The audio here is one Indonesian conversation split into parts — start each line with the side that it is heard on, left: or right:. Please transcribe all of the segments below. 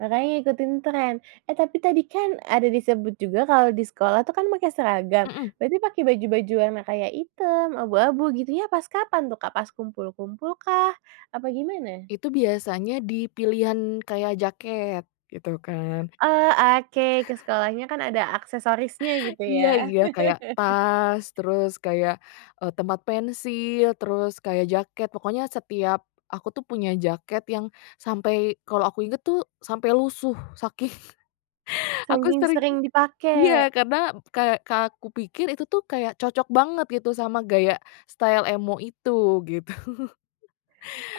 right: Makanya ngikutin trend, eh tapi tadi kan ada disebut juga kalau di sekolah tuh kan pakai seragam,
left: Mhm.
right: berarti pakai baju-baju warna kayak hitam, abu-abu gitunya pas kapan tuh, Kak? Pas kumpul-kumpulkah, apa gimana?
left: Itu biasanya di pilihan kayak jaket, gitu kan
right: Eee, oke ke sekolahnya kan ada aksesorisnya gitu
left: Iya
right: ya.
left: iya, kayak tas, terus kayak, eee, tempat pensil, terus kayak jaket pokoknya setiap aku tuh punya jaket yang sampai kalau aku inget tuh sampai lusuh, saking aku
right: Saking
left: sering
right: sering
left: iya
right: dipakai.
left: karena kayak ka aku pikir itu tuh kayak cocok banget gitu sama gaya style emo itu, gitu.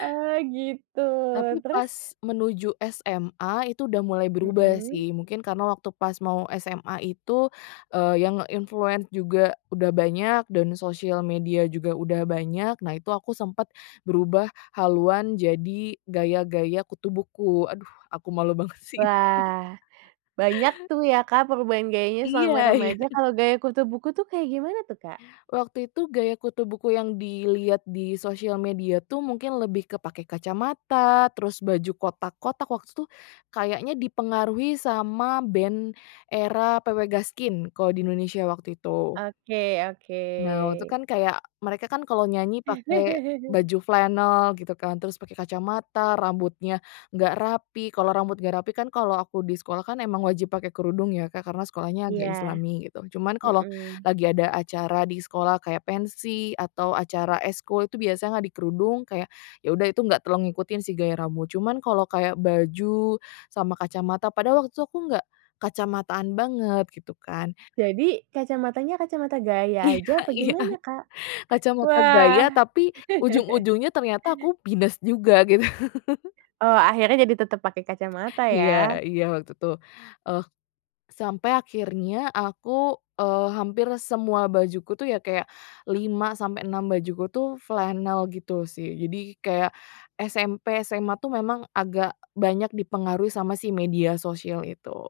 right: Oh gitu.
left: Tapi
right: Terus?
left: pas menuju SMA itu udah mulai berubah
right: Mmm.
left: sih, mungkin karena waktu pas mau SMA itu, eee, yang nge-influence juga udah banyak dan sosial media juga udah banyak, nah itu aku sempet berubah haluan jadi gaya-gaya kutu buku, aduh aku malu banget sih itu.
right: Wah. Banyak tuh ya, Kak, perubahan gayanya
left: Iya
right: selama
left: iya.
right: remaja,
left: Hmm.
right: kalau gaya kutu buku tuh kayak gimana tuh, Kak?
left: Waktu itu gaya kutu buku yang dilihat di sosial media tuh mungkin lebih ke pakai kacamata, terus baju kotak-kotak, waktu itu kayaknya dipengaruhi sama band era PW Gaskin kalau di Indonesia waktu itu.
right: Oke oke.
left: Nah, waktu itu kan kayak, mereka kan kalau nyanyi pakai baju flanel gitu kan, terus pakai kacamata, rambutnya enggak rapi, kalau rambut enggak rapi kan kalau aku di sekolah kan emang wajib pakai kerudung ya, Kak, karena sekolahnya agak
right: Iya.
left: islami gitu. Cuman kalau
right: Mmm.
left: lagi ada acara di sekolah kayak pensi atau acara ekskul itu biasanya nggak dikerudung, kayak ya udah itu nggak terlalu ngikutin sih gaya rambut, cuman kalau kayak baju sama kacamata padahal waktu itu aku nggak kacamataan banget gitu kan.
right: Jadi kacamatanya, kacamata gaya aja
left: Iya
right: apa
left: iya.
right: gimana, Kak?
left: Kacamata
right: Wah.
left: gaya tapi ujung-ujungnya ternyata aku minus juga gitu.
right: Oh akhirnya jadi tetep pake kacamata
left: Iya
right: ya.
left: iya waktu itu. Eh, sampai akhirnya aku, eee, hampir semua bajuku tuh ya kayak 5 sampai 6 bajuku tuh flanel gitu sih, jadi kayak SMP, SMA tuh memang agak banyak dipengaruhi sama si media sosial itu.